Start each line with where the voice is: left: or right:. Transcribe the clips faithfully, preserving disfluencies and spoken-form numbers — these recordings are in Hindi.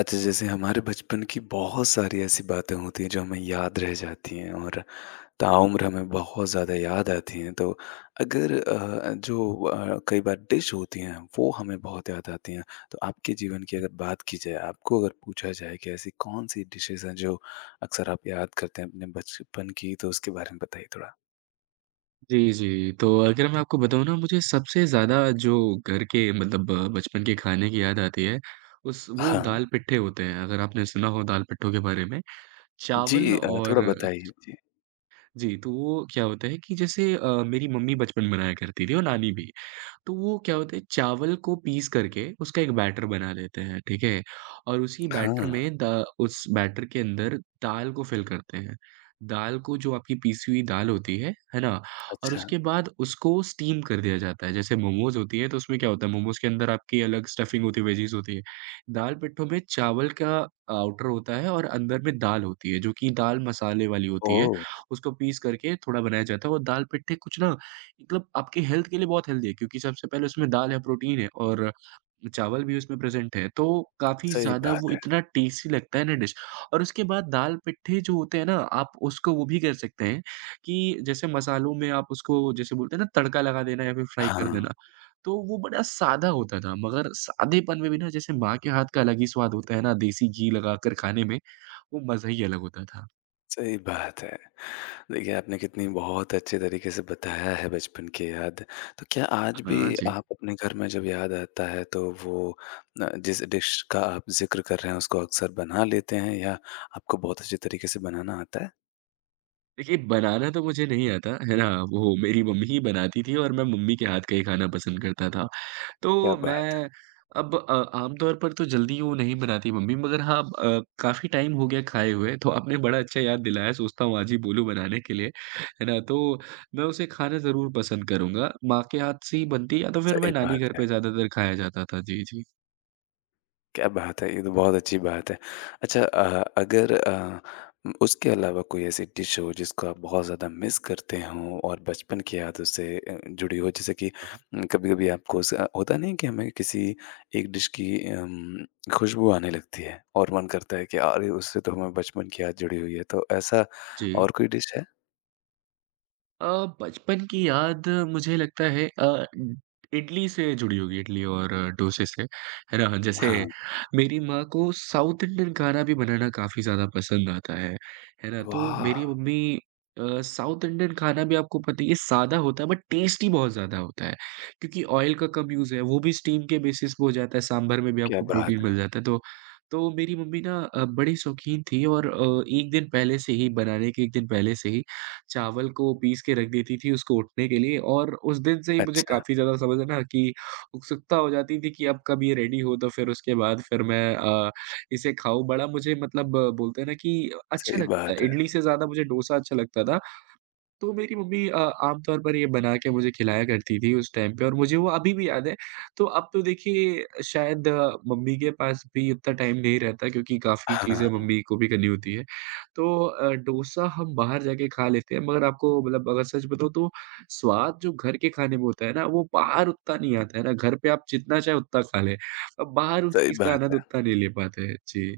left: अच्छा, जैसे हमारे बचपन की बहुत सारी ऐसी बातें होती हैं जो हमें याद रह जाती हैं और ताउम्र हमें बहुत ज़्यादा याद आती हैं। तो अगर अ, जो अ, कई बार डिश होती हैं वो हमें बहुत याद आती हैं। तो आपके जीवन की अगर बात की जाए, आपको अगर पूछा जाए कि ऐसी कौन-सी डिशेज़ हैं जो अक्सर आप याद करते हैं अपने बचपन की तो उसके बारे में बताइए थोड़ा?
right: जी, जी। तो अगर मैं आपको बताऊँ ना मुझे सबसे ज़्यादा जो घर के मतलब अ, बचपन के खाने की याद आती है, उस वो
left: हाँ।
right: दाल पिट्ठे होते हैं, अगर आपने सुना हो दाल पिट्ठों के बारे में। चावल
left: जी अ, थोड़ा
right: और
left: बताइए। जी।
right: जी, तो वो क्या होता है कि जैसे अ, मेरी मम्मी बचपन में बनाया करती थी और नानी भी। तो वो क्या होता है चावल को पीस करके उसका एक बैटर बना लेते हैं, ठीक है? और उसी बैटर
left: हाँ,
right: में द उस बैटर के अंदर दाल को फिल करते हैं। दाल को जो आपकी पीसी हुई दाल होती है, है ना? और
left: अच्छा।
right: उसके बाद उसको स्टीम कर दिया जाता है। जैसे मोमोज़ होती है तो उसमें क्या होता है मोमोज़ के अंदर आपकी अलग स्टफिंग होती है, वेजीज़ होती है। दाल पिट्ठों में चावल का आउटर होता है और अंदर में दाल होती है जो कि दाल मसाले वाली होती है।
left: ओह!
right: उसको पीस करके थोड़ा बनाया जाता है और दाल पिट्ठे कुछ ना मतलब आपकी हेल्थ के लिए बहुत हेल्दी है क्योंकि सबसे पहले उसमें दाल है, प्रोटीन है और चावल भी उसमें प्रेज़ेंट है, तो काफ़ी
left: सही
right: ज़्यादा वो
left: बात है।
right: इतना टेस्टी लगता है ना डिश। और उसके बाद दाल-पिट्ठे जो होते हैं ना, आप उसको वो भी कर सकते हैं कि जैसे मसालों में आप उसको जैसे बोलते हैं ना तड़का लगा देना या फिर फ्राई कर
left: हाँ।
right: देना, तो वो बड़ा सादा होता था मगर सादेपन में भी ना जैसे माँ के हाथ का अलग ही स्वाद होता है ना, देसी घी लगाकर खाने में, वो मज़ा ही अलग होता था।
left: सही बात है। देखिए, आपने कितनी बहुत अच्छे तरीके से बताया है बचपन की याद। तो क्या आज भी
right: हाँ जी।
left: आप अपने घर में जब याद आता है तो वो अ, जिस डिश का आप ज़िक्र कर रहे हैं उसको अक्सर बना लेते हैं या आपको बहुत अच्छे तरीके से बनाना आता है?
right: देखिए, बनाना तो मुझे नहीं आता, है ना? वो मेरी मम्मी ही बनाती थी और मैं मम्मी के हाथ का ही खाना पसंद करता था।
left: क्या
right: तो
left: बात!
right: मैं अब अ, आम तौर पर तो जल्दी वो नहीं बनाती मम्मी मगर हाँ अ, काफ़ी टाइम हो गया खाए हुए, तो आपने बड़ा अच्छा याद दिलाया, सोचता हूँ आज ही बोलूँ बनाने के लिए, है ना? तो मैं उसे खाना ज़रूर पसंद करूँगा। माँ के हाथ से ही बनती या तो फिर
left: सही
right: मैं नानी
left: बात
right: घर
left: है।
right: पे ज़्यादातर खाया जाता था। जी, जी।
left: क्या बात है! ये तो बहुत अच्छी बात है। अच्छा अ, अगर अ, उसके अलावा कोई ऐसी डिश हो जिसको आप बहुत ज़्यादा मिस करते हों और बचपन की यादों से अ, जुड़ी हो जैसे कि
right: हाँ।
left: कभी-कभी आपको उस अ, होता नहीं है कि हमें किसी एक डिश की अम, खुशबू आने लगती है और मन करता है कि अरे! उससे तो हमारे बचपन की याद जुड़ी हुई है। तो ऐसा
right: जी।
left: और कोई डिश है?
right: अ, बचपन की याद मुझे लगता है अ, इडली से जुड़ी होगी इडली और डोसे से, है ना? जैसे
left: हाँ।
right: मेरी माँ को साउथ इंडियन खाना भी बनाना काफ़ी ज़्यादा पसंद आता है, है ना? तो
left: वाह!
right: मेरी मम्मी अ, साउथ इंडियन खाना भी आपको पता ही है सादा होता है बट टेस्टी बहुत ज़्यादा होता है, क्योंकि ऑयल का कम यूज़ है, वो भी स्टीम के बेसिस पे हो जाता है, सांभर में भी
left: क्या
right: आपको
left: बात
right: प्रोटीन मिल
left: है!
right: जाता है। तो तो मेरी मम्मी ना अ, बड़ी शौकीन थी और अ, एक दिन पहले से ही बनाने के एक दिन पहले से ही चावल को पीस के रख देती थी उसको उठने के लिए और उस दिन से ही मुझे
left: अच्छा,
right: काफ़ी ज़्यादा समझ है ना कि उत्सुकता हो जाती थी कि अब कब ये रेडी हो तो फिर उसके बाद फिर मैं अ, इसे खाऊँ। बड़ा मुझे मतलब बोलते हैं ना कि अच्छा
left: सही
right: लगता है,
left: बात है।
right: इडली से ज़्यादा मुझे डोसा अच्छा लगता था। तो मेरी मम्मी अ, आम तौर पर ये बना के मुझे खिलाया करती थी उस टाइम पे और मुझे वो अभी भी याद है। तो अब तो देखिए शायद अ, मम्मी के पास भी उतना टाइम नहीं रहता क्योंकि काफ़ी चीज़ें
left: हाँ,
right: मम्मी को भी करनी होती है। तो अ, डोसा हम बाहर जाके खा लेते हैं मगर आपको मतलब अगर सच बताऊँ तो स्वाद जो घर के खाने में होता है ना वो बाहर उतना नहीं आता है ना, घर पे आप जितना चाहे उतना खा लें। अब बाहर उस
left: सही
right: चीज़ का
left: बात
right: आनंद
left: है।
right: उतना नहीं ले पाते हैं। जी।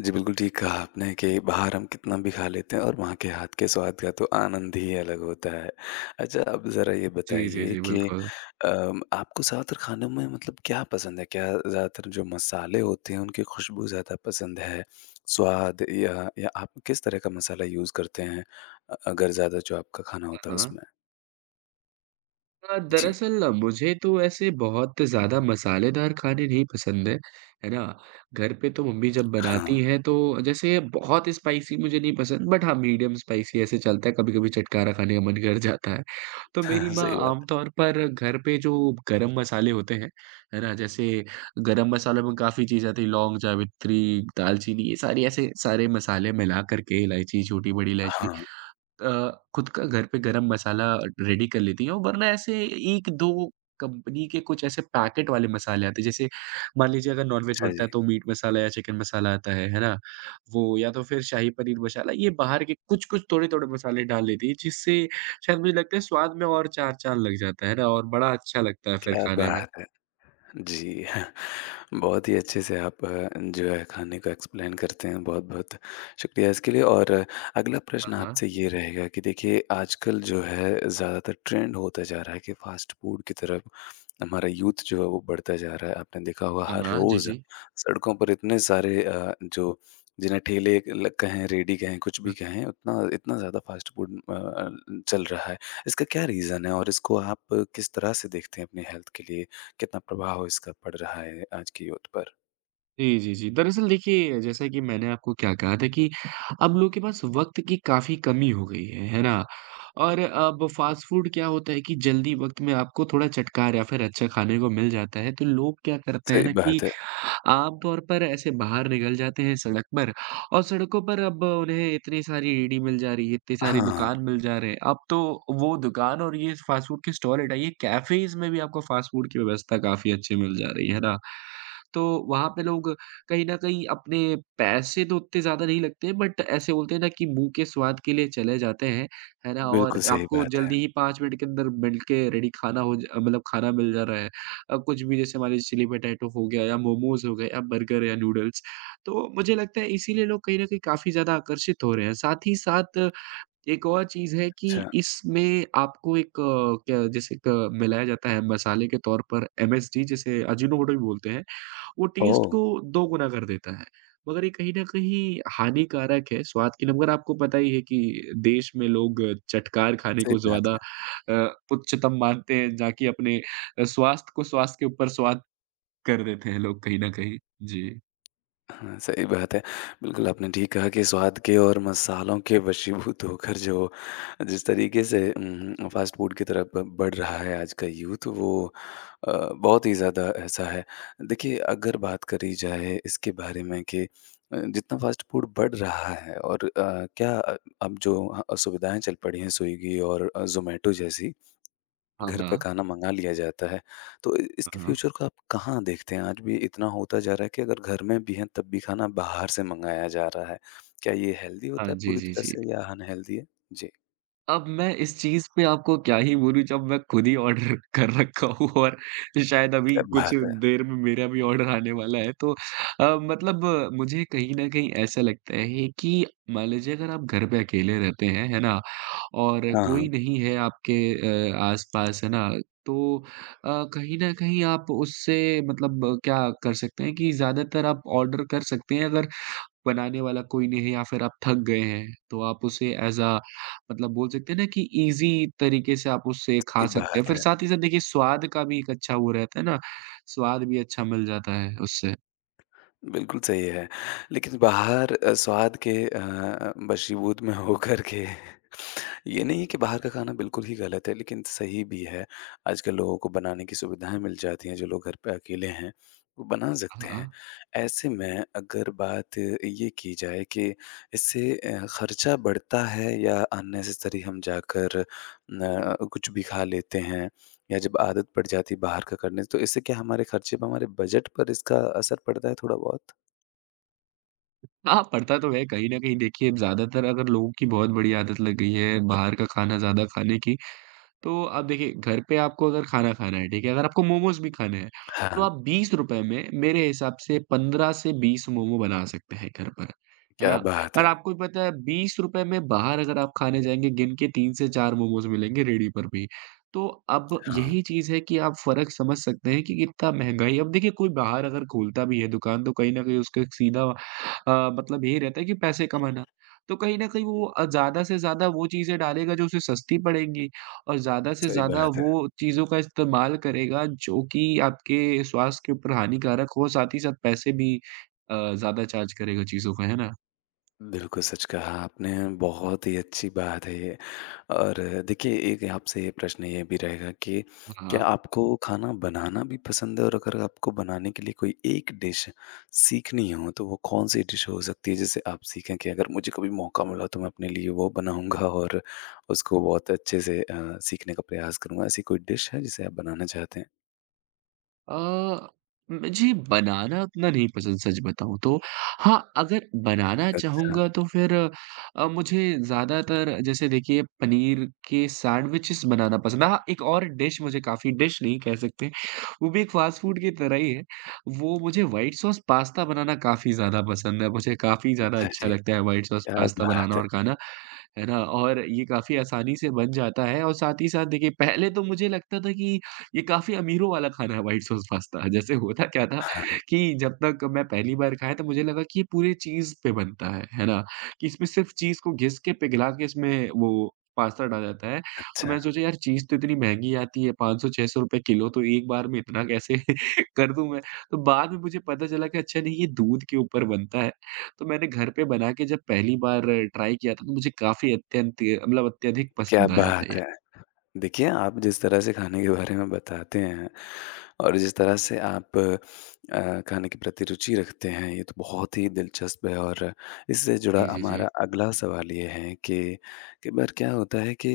left: जी, बिल्कुल ठीक कहा आपने कि बाहर हम कितना भी खा लेते हैं और वहाँ के हाथ के स्वाद का तो आनंद ही अलग होता है। अच्छा, अब ज़रा ये
right: जी, जी,
left: बताइए
right: जी,
left: कि
right: बिल्कुल।
left: अम, आपको ज़्यादातर खानों में मतलब क्या पसंद है? क्या ज़्यादातर जो मसाले होते हैं उनकी खुशबू ज़्यादा पसंद है, स्वाद या या आप किस तरह का मसाला यूज़ करते हैं अ, अगर ज़्यादा जो आपका खाना होता है
right: हाँ।
left: उसमें?
right: अ,
left: जी।
right: दरअसल मुझे तो ऐसे बहुत ज़्यादा मसालेदार खाने नहीं पसंद हैं, है ना? घर पे तो मम्मी जब
left: हाँ।
right: बनाती हैं तो जैसे बहुत स्पाइसी मुझे नहीं पसंद बट हाँ, मीडियम स्पाइसी ऐसे चलता है, कभी-कभी चटकारा खाने का मन कर जाता है। तो मेरी
left: हाँ,
right: माँ
left: सही बात है।
right: आमतौर पर घर पे जो गरम मसाले होते हैं, है ना? जैसे गरम मसालों में काफ़ी चीज़ें आती हैं, लौंग, जावित्री, दालचीनी ये सारी ऐसे सारे मसाले मिला कर के इलायची, छोटी-बड़ी इलायची
left: हाँ।
right: अ, खुद का घर पे गरम मसाला रेडी कर लेती हैं, वरना ऐसे एक-दो कंपनी के कुछ ऐसे पैकेट वाले मसाले आते हैं। जैसे मान लीजिए अगर नॉनवेज
left: अच्छा जी,
right: बनता है तो मीट मसाला या चिकन मसाला आता है, है ना? वो या तो फिर शाही पनीर मसाला ये बाहर के कुछ-कुछ थोड़े-थोड़े मसाले डाल लेती है जिससे शायद मुझे लगता है स्वाद में और चार चाँद लग जाता है ना और बड़ा अच्छा लगता है फिर
left: क्या
right: खाने में।
left: बात है! जी। बहुत ही अच्छे से आप अ, जो है खाने को एक्सप्लेन करते हैं, बहुत-बहुत शुक्रिया इसके लिए और अ, अगला
right: हाँ,
left: प्रश्न
right: हाँ।
left: आपसे ये रहेगा कि देखिए आजकल जो है ज़्यादातर ट्रेंड होता जा रहा है कि फ़ास्ट फ़ूड की तरफ हमारा यूथ जो है वो बढ़ता जा रहा है। आपने देखा होगा
right: हाँ,
left: हर
right: हाँ। जी,
left: रोज़
right: जी।
left: सड़कों पर इतने सारे अ, जो जिन्हें ठेले ल कहें, रेहड़ी कहें, कुछ भी कहें उतना इतना ज़्यादा फ़ास्ट फ़ूड अ अ, चल रहा है। इसका क्या रीज़न है और इसको आप किस तरह से देखते हैं अपनी हेल्थ के लिए? कितना प्रभाव इसका पड़ रहा है आज की यूथ पर।
right: जी, जी, जी। दरअसल देखिए, जैसा कि मैंने आपको क्या कहा था कि अब लोगों के पास वक़्त की काफ़ी कमी हो गई है, है ना? और अब फ़ास्ट फ़ूड क्या होता है कि जल्दी वक़्त में आपको थोड़ा चटकार या फिर अच्छा खाने को मिल जाता है, तो लोग क्या करते हैं
left: सही
right: ना कि
left: बात है।
right: आम तौर पर ऐसे बाहर निकल जाते हैं सड़क पर और सड़कों पर अब उन्हें इतनी सारी रेहड़ी मिल जा रही है, इतनी सारी
left: हाँ,
right: दुकान मिल जा रहे हैं। अब तो वो दुकान और ये फ़ास्ट फ़ूड के स्टॉल हटाइए, कैफ़ेज़ में भी आपको फ़ास्ट फ़ूड की व्यवस्था काफ़ी अच्छी मिल जा रही है, है ना? तो वहाँ पे लोग कहीं न कहीं अपने पैसे तो उतने ज़्यादा नहीं लगते बट ऐसे बोलते हैं ना कि मुँह के स्वाद के लिए चले जाते हैं, है ना? और
left: बिल्कुल सही
right: आपको
left: बात है।
right: जल्दी ही पाँच मिनट के अंदर मिल के रेडी खाना हो ज मतलब खाना मिल जा रहा है। अ, कुछ भी जैसे हमारे चिली पटेटो हो गया या मोमोज़ हो गए या बर्गर या नूडल्स। तो मुझे लगता है इसीलिए लोग कहीं न कहीं काफ़ी ज़्यादा आकर्षित हो रहे हैं। साथ ही साथ एक और चीज़ है कि
left: अच्छा,
right: इसमें आपको एक अ, क्या जैसे एक अ, मिलाया जाता है मसाले के तौर पर एमएसजी जिसे अजीनोमोटो भी बोलते हैं। वो टेस्ट
left: ओह!
right: को दोगुना कर देता है। मगर ये कहीं न कहीं हानिकारक है स्वाद के लिए मगर आपको पता ही है कि देश में लोग चटकार खाने
left: सही
right: को
left: बात
right: ज़्यादा
left: है।
right: अ, उच्चतम मानते हैं जाकि अपने अ, स्वास्थ्य को स्वास्थ्य के ऊपर स्वाद कर देते हैं लोग कहीं न कहीं। जी।
left: हाँ, सही बात है। बिल्कुल, आपने ठीक कहा कि स्वाद के और मसालों के वशीभूत होकर जो जिस तरीके से उम, फ़ास्ट फ़ूड की तरफ बढ़ रहा है आज का यूथ वो अ, बहुत ही ज़्यादा ऐसा है। देखिए, अगर बात करी जाए इसके बारे में कि अ, जितना फ़ास्ट फ़ूड बढ़ रहा है और अ, क्या अब जो अ, सुविधाएँ चल पड़ी हैं स्विगी और अ, ज़ोमैटो जैसी
right: हाँ,
left: घर पे
right: हाँ।
left: खाना मँगा लिया जाता है। तो इ इसके
right: हाँ, हाँ।
left: फ्यूचर को आप कहाँ देखते हैं? आज भी इतना होता जा रहा है कि अगर घर में भी हैं तब भी खाना बाहर से मँगाया जा रहा है। क्या ये हेल्दी होता
right: हाँ,
left: है
right: जी,
left: पूरी
right: जी,
left: तरह
right: जी।
left: से या अनहेल्दी है? जी,
right: अब मैं इस चीज़ पे आपको क्या ही बोलूँ जब मैं खुद ही ऑर्डर कर रखा हूँ और शायद अभी
left: क्या
right: कुछ
left: बात है!
right: देर में मेरा भी ऑर्डर आने वाला है। तो अ, मतलब अ, मुझे कहीं न कहीं ऐसा लगता है कि मान लीजिए अगर आप घर पे अकेले रहते हैं, है ना? और
left: हाँ, हाँ,
right: कोई नहीं है आपके अ, आस-पास, है ना? तो अ, कहीं न कहीं आप उससे मतलब अ, क्या कर सकते हैं कि ज़्यादातर आप ऑर्डर कर सकते हैं अगर बनाने वाला कोई नहीं है या फिर आप थक गए हैं, तो आप उसे ऐज़ अ मतलब बोल सकते हैं ना कि ईज़ी तरीके से आप उससे
left: ये
right: खा सकते हैं।
left: बात
right: फिर
left: है।
right: साथ ही साथ देखिए स्वाद का भी एक अच्छा वो रहता है ना, स्वाद भी अच्छा मिल जाता है उससे।
left: बिल्कुल सही है। लेकिन बाहर अ, स्वाद के अ, बशीबूत में होकर के ये नहीं कि बाहर का खाना बिल्कुल ही गलत है, लेकिन सही भी है। आजकल लोगों को बनाने की सुविधाएँ मिल जाती हैं, जो लोग घर पे अकेले हैं, वो बना सकते
right: हाँ।
left: हैं। ऐसे में अगर बात ये की जाए कि इससे अ, खर्चा बढ़ता है या अननेसेसरी हम जाकर न कुछ भी खा लेते हैं या जब आदत पड़ जाती है बाहर का करने से, तो इससे क्या हमारे खर्चे पे, हमारे बजट पर इसका असर पड़ता है थोड़ा बहुत?
right: हाँ, पड़ता तो है कहीं न कहीं देखिए ज़्यादातर अगर लोगों की बहुत बड़ी आदत लग गई है बाहर का खाना ज़्यादा खाने की, तो अब देखिए, घर पे आपको अगर खाना खाना है, ठीक है? अगर आपको मोमोज़ भी खाने हैं, तो
left: हाँ,
right: आप बीस रुपए में मेरे हिसाब से पंद्रह से बीस मोमो बना सकते हैं घर पर, है
left: क्या
right: ना?
left: बात
right: और
left: है!
right: आपको भी पता है बीस रुपए में बाहर अगर आप खाने जाएँगे, गिन के तीन से चार मोमोज़ मिलेंगे रेडी पर भी। तो अब
left: हाँ,
right: यही चीज़ है कि आप फ़र्क समझ सकते हैं कि कितना महँगाई अब देखिए कोई बाहर अगर खोलता भी है दुकान, तो कहीं न कहीं उसका एक सीधा अ, मतलब यही रहता है कि पैसे कमाना। तो कहीं न कहीं वो अ, ज़्यादा से ज़्यादा वो चीज़ें डालेगा जो उसे सस्ती पड़ेंगी। और ज़्यादा से
left: सही
right: ज़्यादा
left: बात है।
right: वो चीज़ों का इस्तेमाल करेगा जो कि आपके स्वास्थ्य के ऊपर हानिकारक हो, साथ ही साथ पैसे भी अ, ज़्यादा चार्ज करेगा चीज़ों का, है ना?
left: बिल्कुल, सच कहा आपने, बहुत ही अच्छी बात है ये। और देखिए, एक आपसे ये प्रश्न ये भी रहेगा कि क्या
right: हाँ।
left: आपको खाना बनाना भी पसंद है? और अगर आपको बनाने के लिए कोई एक डिश सीखनी हो, तो वो कौन-सी डिश हो सकती है, जिसे आप सीखें कि अगर मुझे कभी मौका मिला, तो मैं अपने लिए वो बनाऊँगा और उसको बहुत अच्छे से अ, सीखने का प्रयास करूँगा? ऐसी कोई डिश है, जिसे आप बनाना चाहते हैं?
right: अ, मुझे बनाना उतना नहीं पसंद सच बताऊँ तो। हाँ, अगर बनाना
left: अच्छा,
right: चाहूँगा तो फिर अ, मुझे ज़्यादातर जैसे देखिए पनीर के सैंडविचेस बनाना पसंद है। हाँ, एक और डिश मुझे काफ़ी डिश नहीं कह सकते, वो भी एक फ़ास्ट फ़ूड की तरह ही है। वो मुझे व्हाइट सॉस पास्ता बनाना काफ़ी ज़्यादा पसंद है। मुझे काफ़ी ज़्यादा
left: अच्छा
right: अच्छा
left: जी।
right: लगता है व्हाइट सॉस
left: क्या
right: पास्ता बनाना
left: बात है!
right: और खाना, है ना? और ये काफ़ी आसानी से बन जाता है और साथ ही साथ देखिए पहले तो मुझे लगता था कि ये काफ़ी अमीरों वाला खाना है व्हाइट सॉस पास्ता। जैसे होता क्या था
left: हाँ,
right: कि जब तक मैं पहली बार खाया तो मुझे लगा कि ये पूरे चीज़ पे बनता है, है ना? कि इसमें सिर्फ़ चीज़ को घिस के पिघला के इसमें वो पास्ता डाला जाता है। तो
left: अच्छा,
right: मैंने सोचा यार चीज़ तो इतनी महँगी आती है ₹पाँच सौ छः सौ किलो तो एक बार में इतना कैसे कर दूँ मैं? तो बाद में मुझे पता चला कि अच्छा नहीं ये दूध के ऊपर बनता है। तो मैंने घर पे बना के जब पहली बार ट्राई किया था तो मुझे काफ़ी अत्यंत मतलब अत्यधिक
left: क्या
right: पसंद आया था
left: बात
right: ये।
left: है! देखिए, आप जिस तरह से खाने के बारे में बताते हैं और जिस तरह से आप अ, खाने के प्रति रुचि रखते हैं, ये तो बहुत ही दिलचस्प है और इससे जुड़ा
right: जी, जी, जी।
left: हमारा अगला सवाल ये है कि कई बार क्या होता है कि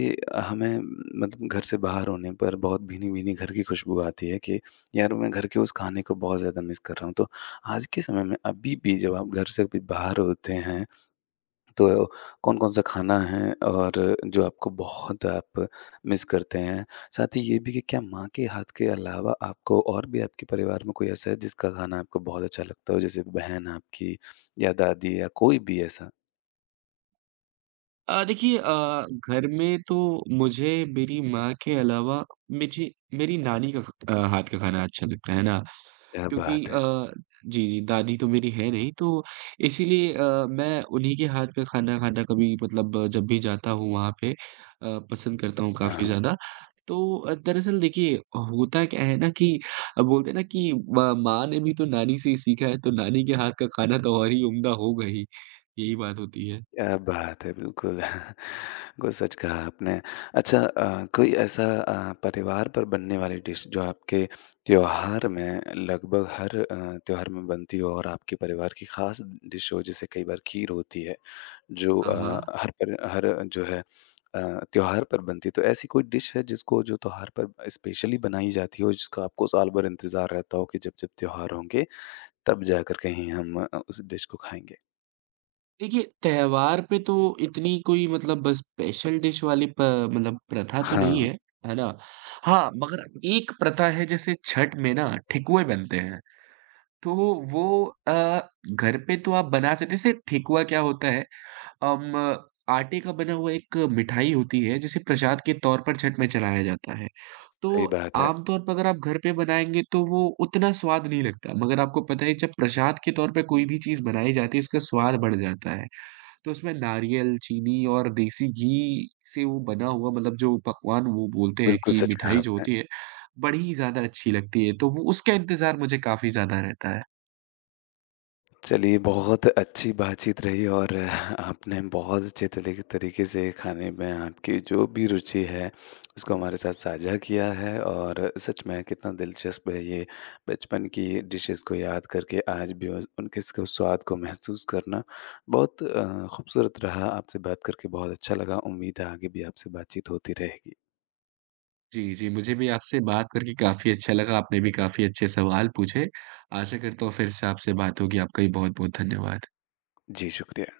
left: हमें मतलब घर से बाहर होने पर बहुत भीनी-भीनी घर की खुशबू आती है कि यार मैं घर के उस खाने को बहुत ज़्यादा मिस कर रहा हूँ। तो आज के समय में अभी भी जब आप घर से भी बाहर होते हैं तो कौन-कौन सा खाना है और जो आपको बहुत आप मिस करते हैं? साथ ही ये भी कि क्या माँ के हाथ के अलावा आपको और भी आपके परिवार में कोई ऐसा है जिसका खाना आपको बहुत अच्छा लगता हो जैसे बहन आपकी या दादी या कोई भी ऐसा?
right: अ, देखिए अ, घर में तो मुझे मेरी माँ के अलावा मुझे मेरी नानी का ख- अ, हाथ का खाना अच्छा लगता है ना
left: क्या
right: क्योंकि
left: बात है!
right: अ, जी, जी दादी तो मेरी है नहीं तो इसीलिए अ, मैं उन्हीं के हाथ का खाना खाना कभी मतलब अ, जब भी जाता हूँ वहाँ पे अ, पसंद करता हूँ काफ़ी
left: हाँ।
right: ज़्यादा। तो अ, दरअसल देखिए होता क्या है ना कि अ, बोलते हैं ना कि म माँ ने भी तो नानी से ही सीखा है तो नानी के हाथ का खाना तो और ही उम्दा होगा ही। यही बात होती है।
left: क्या बात है! बिल्कुल, बिल्कुल सच कहा आपने। अच्छा अ, कोई ऐसा अ, परिवार पर बनने वाली डिश जो आपके त्योहार में लगभग हर अ, त्योहार में बनती हो और आपके परिवार की खास डिश हो, जैसे कई बार खीर होती है, जो
right: हाँ,
left: अ,
right: हाँ।
left: हर पर हर जो है अ, त्योहार पर बनती है। तो ऐसी कोई डिश है जिसको जो त्योहार पर स्पेशली बनाई जाती हो, जिसका आपको साल भर इंतज़ार रहता हो कि जब-जब त्योहार होंगे, तब जाकर कहीं हम अ, उस डिश को खाएँगे?
right: देखिए, त्योहार पे तो इतनी कोई मतलब बस स्पेशल डिश वाली प मतलब प्रथा तो
left: हाँ,
right: नहीं है, है ना? हाँ, मगर एक प्रथा है जैसे छठ में ना ठेकुए बनते हैं, तो वो अ, घर पे तो आप बना सकते जैसे ठेकुआ क्या होता है अम, आटे का बना हुआ एक मिठाई होती है जिसे प्रसाद के तौर पर छठ में चढ़ाया जाता है। तो
left: सही बात है।
right: आम तौर पर अगर आप घर पे बनाएँगे तो वो उतना स्वाद नहीं लगता, मगर आपको पता है जब प्रसाद के तौर पे कोई भी चीज़ बनाई जाती है उसका स्वाद बढ़ जाता है। तो उसमें नारियल, चीनी और देसी घी से वो बना हुआ मतलब जो पकवान वो बोलते हैं
left: बिल्कुल
right: कि
left: सच कहा
right: मिठाई जो
left: आपने।
right: होती है, बड़ी ही ज़्यादा अच्छी लगती है, तो वो उसका इंतज़ार मुझे काफ़ी ज़्यादा रहता है।
left: चलिए बहुत अच्छी बातचीत रही और आपने बहुत अच्छे तरीके तरीके से खाने में आपकी जो भी रुचि है उसको हमारे साथ साझा किया है और सच में कितना दिलचस्प है ये बचपन की डिशेज़ को याद करके आज भी उस उनके इसको स्वाद को महसूस करना बहुत अ, खूबसूरत रहा। आपसे बात करके बहुत अच्छा लगा। उम्मीद है आगे भी आपसे बातचीत होती रहेगी।
right: जी, जी, मुझे भी आपसे बात करके काफ़ी अच्छा लगा, आपने भी काफ़ी अच्छे सवाल पूछे। आशा करता हूँ फिर से आपसे बात होगी, आपका भी बहुत-बहुत धन्यवाद।
left: जी, शुक्रिया।